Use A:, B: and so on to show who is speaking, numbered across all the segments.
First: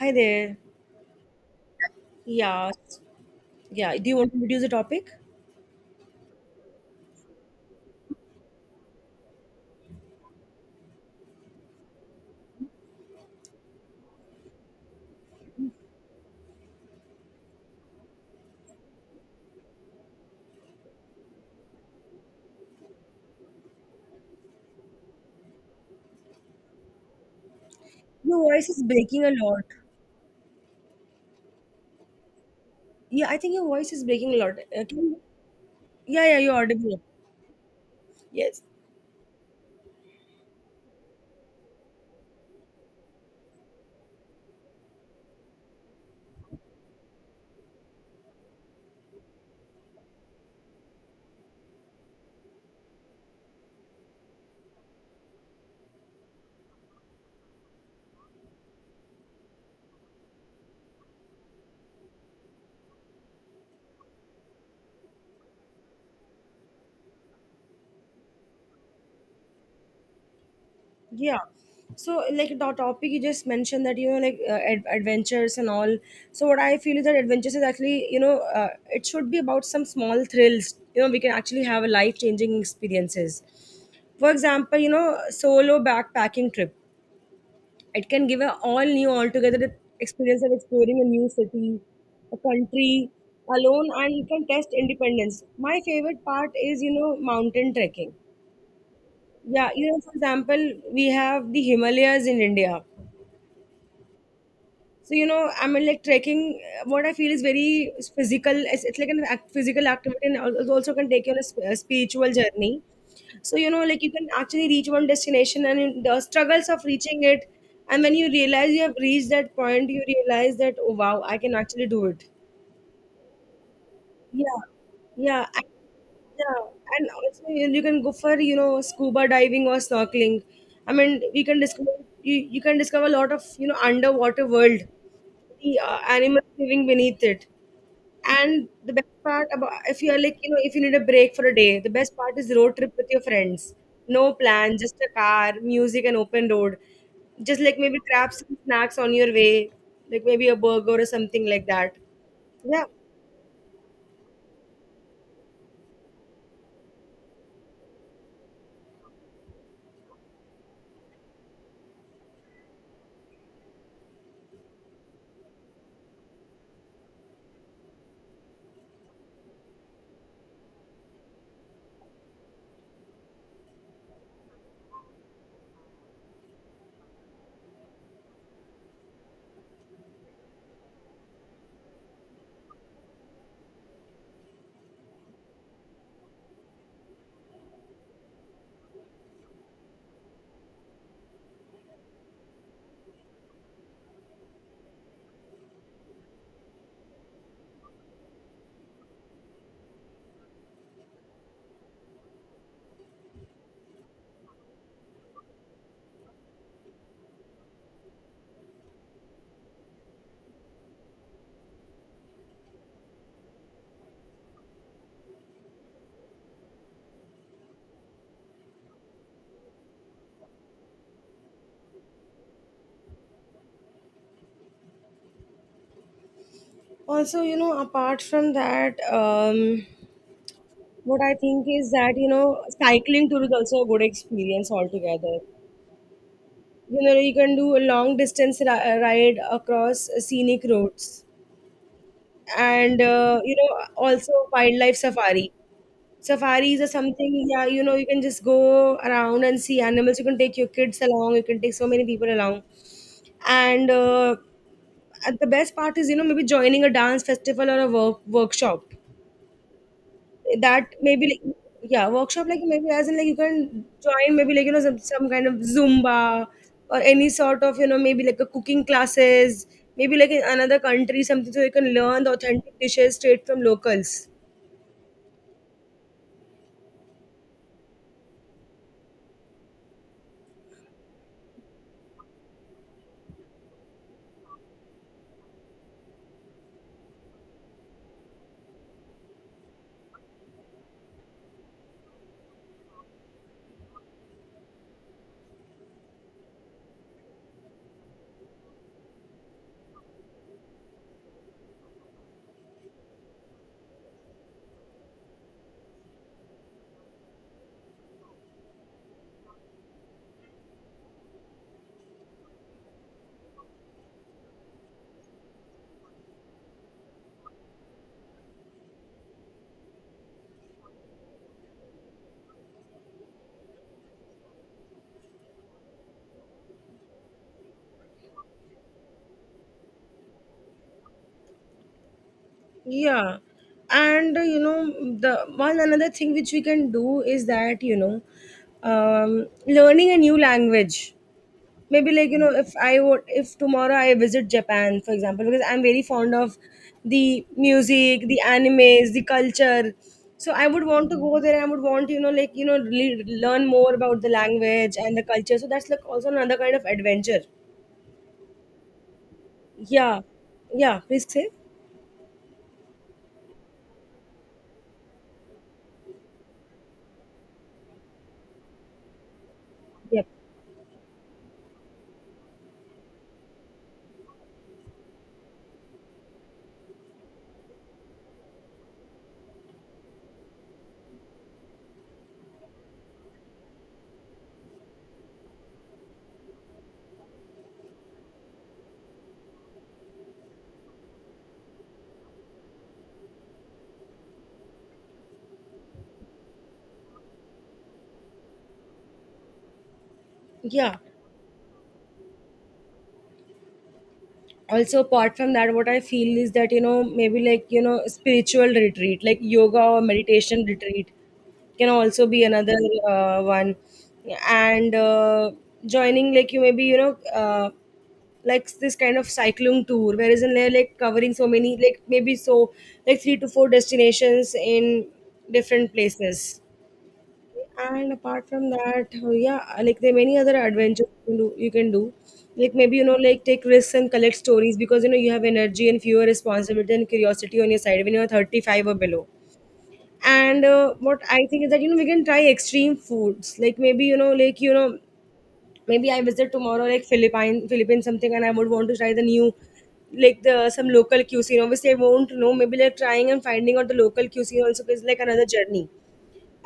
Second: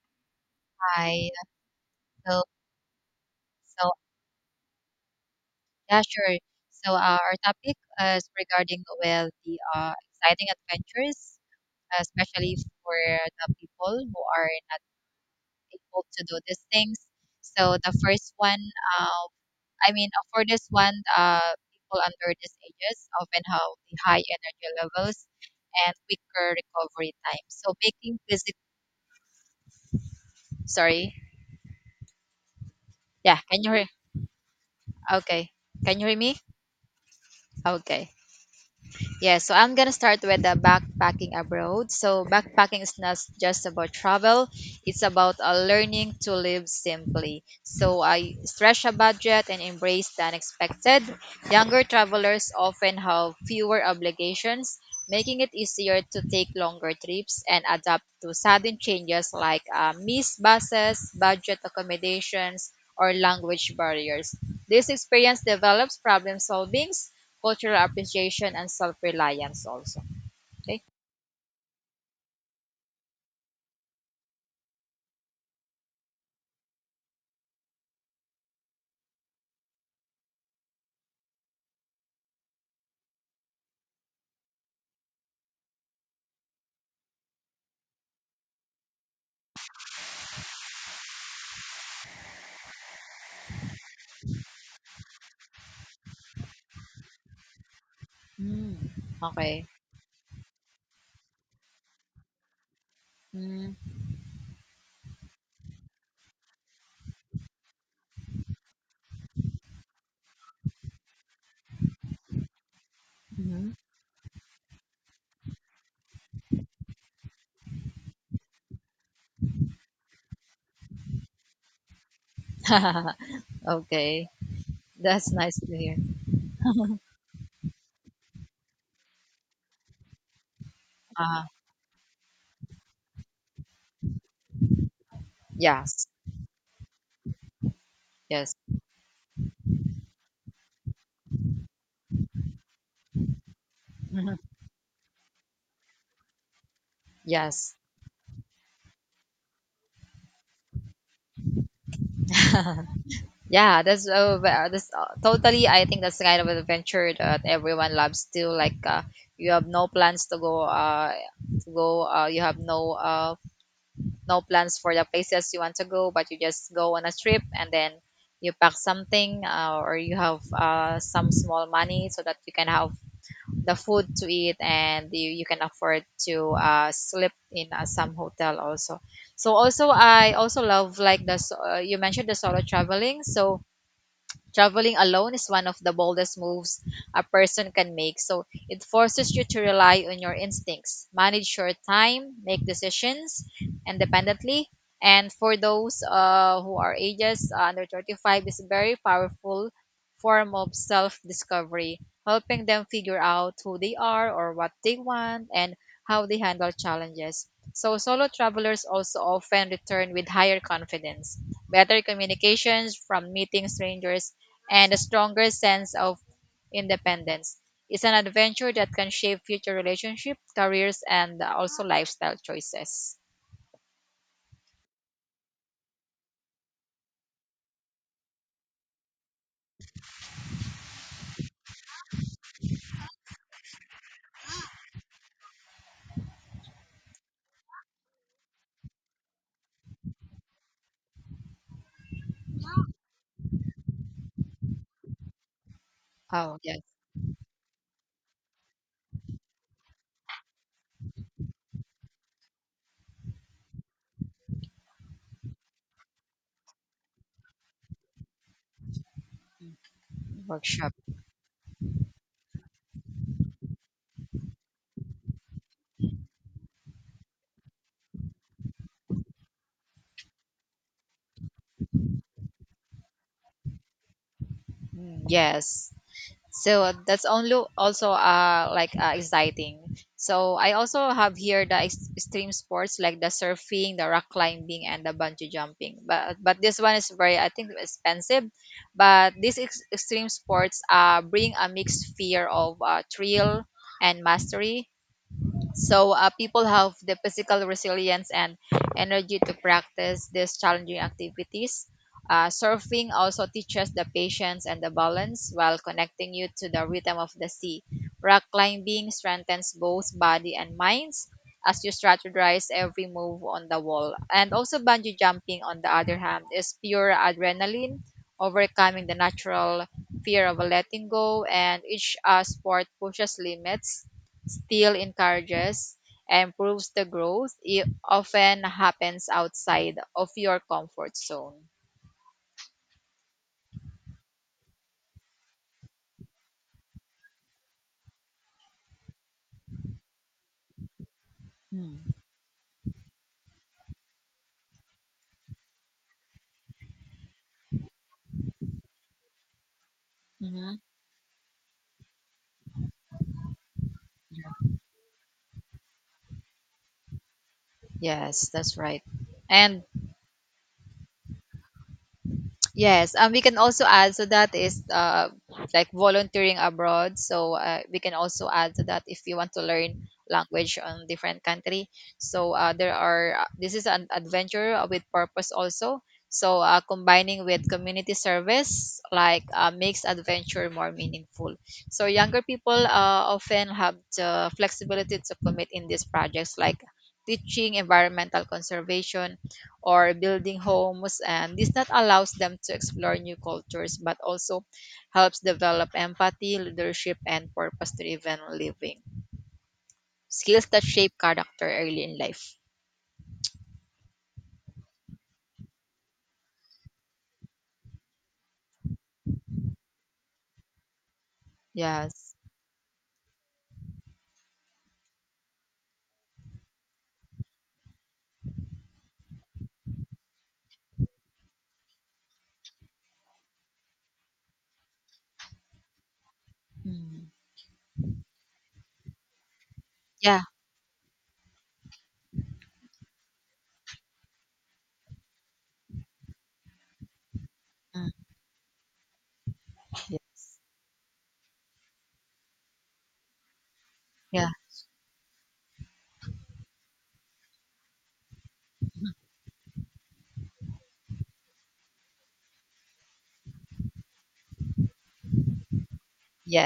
A: Hi there.
B: Hi. So,
A: Yeah,
B: so
A: yeah. Do you want to introduce the topic?
B: yeah, sure. So our topic is regarding, well, the exciting adventures, especially for the people who are not able to do these things. So the first one, uh, for this one, people under these ages often have the high energy levels and quicker recovery time. So making
A: Your
B: physical,
A: voice is breaking a lot.
B: sorry,
A: Yeah, I
B: yeah,
A: think
B: can
A: your
B: you hear?
A: voice is breaking a lot. Can you-
B: Okay, can you hear
A: Yeah,
B: me?
A: yeah, you're audible.
B: Okay.
A: Yes.
B: Yeah, so I'm gonna start with the backpacking abroad. So backpacking is not just about travel; it's about learning to live simply. So I stretch a budget and embrace the unexpected. Younger travelers often have fewer obligations, making it easier to take longer trips and adapt to sudden changes like missed buses, budget accommodations, or language barriers. This experience develops problem solving, cultural appreciation, and self reliance also. Okay?
A: Yeah. So, like the topic you just mentioned that like adventures and all. So, what I feel is that adventures is actually it should be about some small thrills. We can actually have a life changing experiences. For example, solo backpacking trip. It can give a all new, altogether experience of exploring a new city, a country alone, and you can test independence. My favorite part is, mountain trekking.
B: Mm. Okay.
A: Yeah, for example, we have the Himalayas in India.
B: Mm.
A: So I mean, like trekking. What I feel is very physical. It's like an act, physical activity, and also can take you on a spiritual journey. So
B: Mhm.
A: like you can actually reach one destination, and in the struggles of reaching it, and when you realize you have reached that point, you realize that oh wow, I can actually do it.
B: Okay.
A: Yeah,
B: That's
A: yeah,
B: nice
A: and,
B: to hear.
A: yeah, and also you can go for scuba diving or snorkeling. I mean,
B: Uh,
A: we can discover you, you can discover a lot of underwater world, the
B: yes.
A: animals living beneath it.
B: Yes.
A: And the best part, about if you are like if you need a break for a day, the best part is road trip with your friends. No plan, just a car, music, and open road. Just
B: Yes.
A: like maybe grab some snacks on your way, like maybe a burger or something like that. Yeah.
B: Yeah, that's totally. I think that's the kind of adventure that everyone loves too. Like you have no plans to go, you have no no plans for the places you want to go, but you just go on a trip and then you pack something, or you have some small money so that you can have the food to eat and you can afford to sleep in some hotel also. So also I also love like you mentioned the solo traveling. So traveling alone is one of the boldest moves a person can make. So it forces you to rely on your instincts, manage your time, make decisions independently. And for those who are ages under 35, is a very powerful form of self discovery, helping them figure out who they are or what they want and how they handle challenges. So, solo travelers also often return with higher confidence, better communications from meeting strangers, and a stronger sense of independence. It's an adventure that can shape future relationships, careers, and also lifestyle choices.
A: Also, apart from that, what I think is that cycling tour is also a good experience altogether. You can do a long distance ride across scenic roads, and also wildlife safari
B: Oh,
A: safaris
B: yes,
A: are something. Yeah, you can just go around and see animals. You can take your kids along. You can take so many people along. And uh, and the best part is maybe joining a dance festival or a workshop, that
B: workshop.
A: maybe like, yeah, workshop, like maybe as in like you can join maybe like some kind of zumba, or any sort of maybe like a cooking classes, maybe like in another country something, so you can learn the authentic dishes straight from locals.
B: Mm, yes. So that's only also like exciting. So I also have here the extreme sports like the surfing, the rock climbing, and the bungee jumping. But this one is very, I think, expensive. But these extreme sports bring a mixed fear of thrill and mastery. So people have the physical resilience and energy to practice these challenging activities. Surfing also teaches the patience and the balance while connecting you to the rhythm of the sea. Rock climbing strengthens both body and minds as you strategize every move on the wall. And also bungee jumping on the other hand is pure adrenaline, overcoming the natural fear of letting go, and each sport pushes limits, still encourages and proves the growth; it often happens outside of your comfort zone.
A: Yeah. And the one another thing which we can do is that learning a new language. Maybe like if tomorrow I visit Japan, for example, because I'm very fond of the music, the animes, the culture. So I
B: Mm-hmm.
A: would want to go there. I would want like really learn more about the language and the culture, so that's like also another kind of adventure.
B: Yes, that's right. And
A: Yeah. Yeah, please say.
B: yes, and we can also add, so that is like volunteering abroad. So we can also add to that if you want to learn
A: Yep.
B: language on different country. So there are this is an adventure with purpose also. So combining with community service like makes adventure more meaningful. So younger people often have the flexibility to commit in these projects like teaching environmental conservation or building homes, and this not allows them to explore new cultures, but also helps develop empathy, leadership, and purpose driven living skills that
A: Yeah,
B: shape character early in life.
A: also apart from that, what I feel is that maybe like spiritual retreat, like yoga or meditation retreat, can also
B: Yes.
A: be another one. And joining like you maybe like this kind of cycling tour, whereas in there like covering so many, like maybe so like three to four destinations in different places.
B: Mm.
A: And apart from that, yeah, like there are many
B: Yeah.
A: other adventures you can do. You can do. Like maybe like take risks and collect stories, because you have energy and fewer responsibility and curiosity on your side
B: Mm.
A: when you are 35 or below. And what I think is that we can try extreme foods. Like maybe
B: Yeah.
A: maybe I visit tomorrow like Philippines something, and I would want to try the new like the some local cuisine. Obviously, I won't know. Maybe like trying and finding out the local cuisine also is like another journey,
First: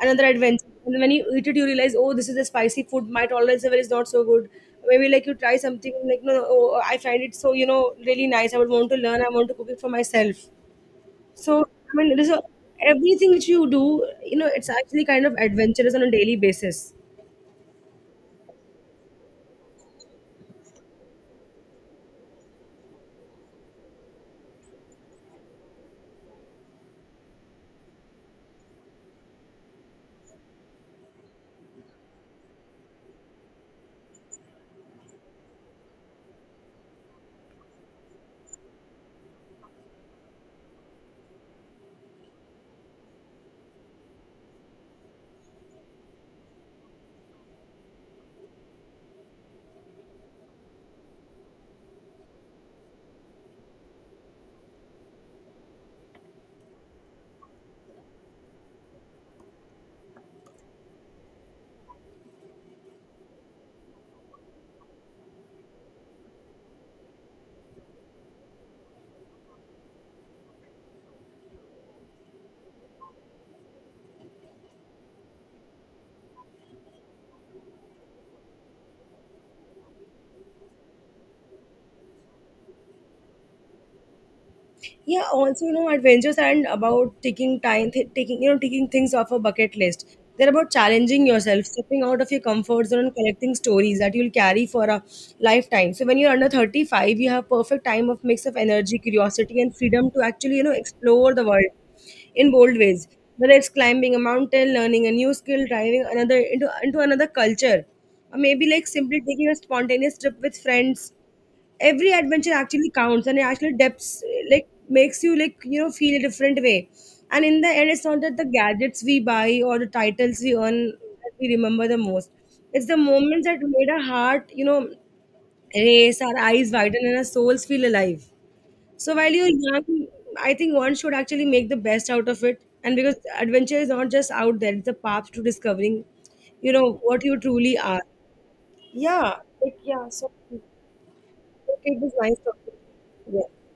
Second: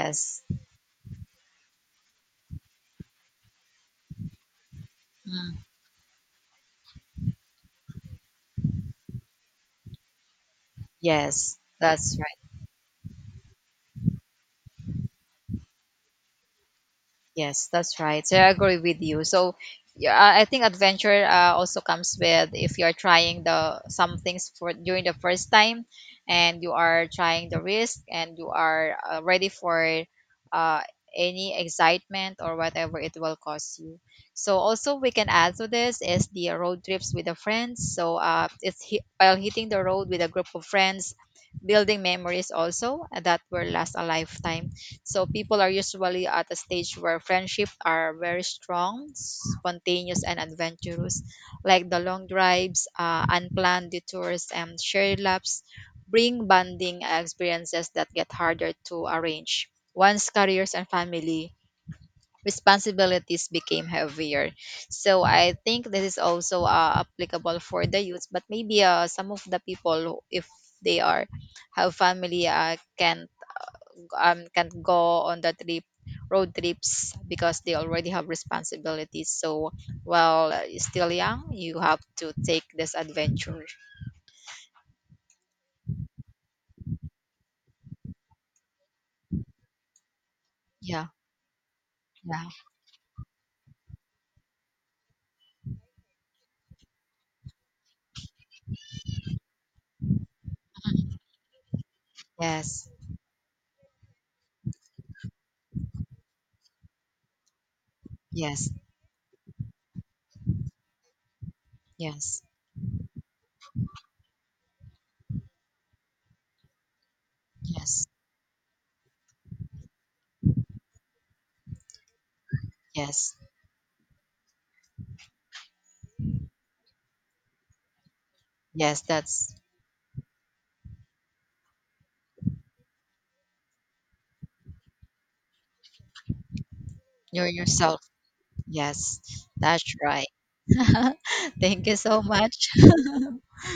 A: another adventure. And when you eat it, you realize, oh, this is a spicy food. My tolerance level is not so good. Maybe like you try
B: Mm.
A: something like no, oh, I find it so really nice. I would want to learn. I want to cook it for myself.
B: Yes,
A: So I mean,
B: that's.
A: everything which you do, it's actually kind of adventurous on a daily basis.
B: Yes, that's right. So I agree with you. So yeah, I think adventure also comes with if you are trying the some things for during the first time, and you are trying the risk, and you are ready for uh, any excitement or whatever it will cost you. So also we can add to this is the road trips with the friends. So while hitting the road with a group of friends, building memories also that will last a lifetime, so people are usually at a stage where friendships are very strong, spontaneous, and adventurous, like the long drives, unplanned detours, and shared laps bring bonding experiences that get harder to arrange once careers and family responsibilities became heavier. So I think this is also applicable for the youth, but maybe some of the people, if they are have family, can't go on the trip road trips because they already have responsibilities. So while still young you have to take this adventure.
A: Yeah, also adventures aren't about taking you know taking things off a bucket list. They're about
B: Yeah.
A: challenging yourself, stepping out of your
B: Yeah.
A: comfort zone, and collecting stories that you'll carry for a lifetime. So when you're under 35, you have perfect time of mix of energy, curiosity, and freedom to actually explore the world in bold
B: Yes.
A: ways, whether it's climbing a mountain, learning a new skill, driving another into another culture, or
B: Yes.
A: maybe like simply taking a spontaneous trip with friends. Every
B: Yes.
A: adventure actually counts, and it actually depths, like makes you like feel a different way. And in the end, it's
B: Yes.
A: not that the gadgets we buy or the titles we earn that we remember the most. It's the
B: Yes.
A: moments that made our heart race, our eyes widen, and our souls feel alive.
B: Yes,
A: So while
B: that's.
A: you're young, I think one should actually make the best out of it, and because adventure is not just out there, it's a path to discovering what you
B: You're
A: truly
B: yourself.
A: are.
B: Yes,
A: Yeah. Like,
B: that's
A: yeah,
B: right.
A: so
B: Thank you
A: it was
B: so
A: nice talking to
B: much.
A: you. Yeah.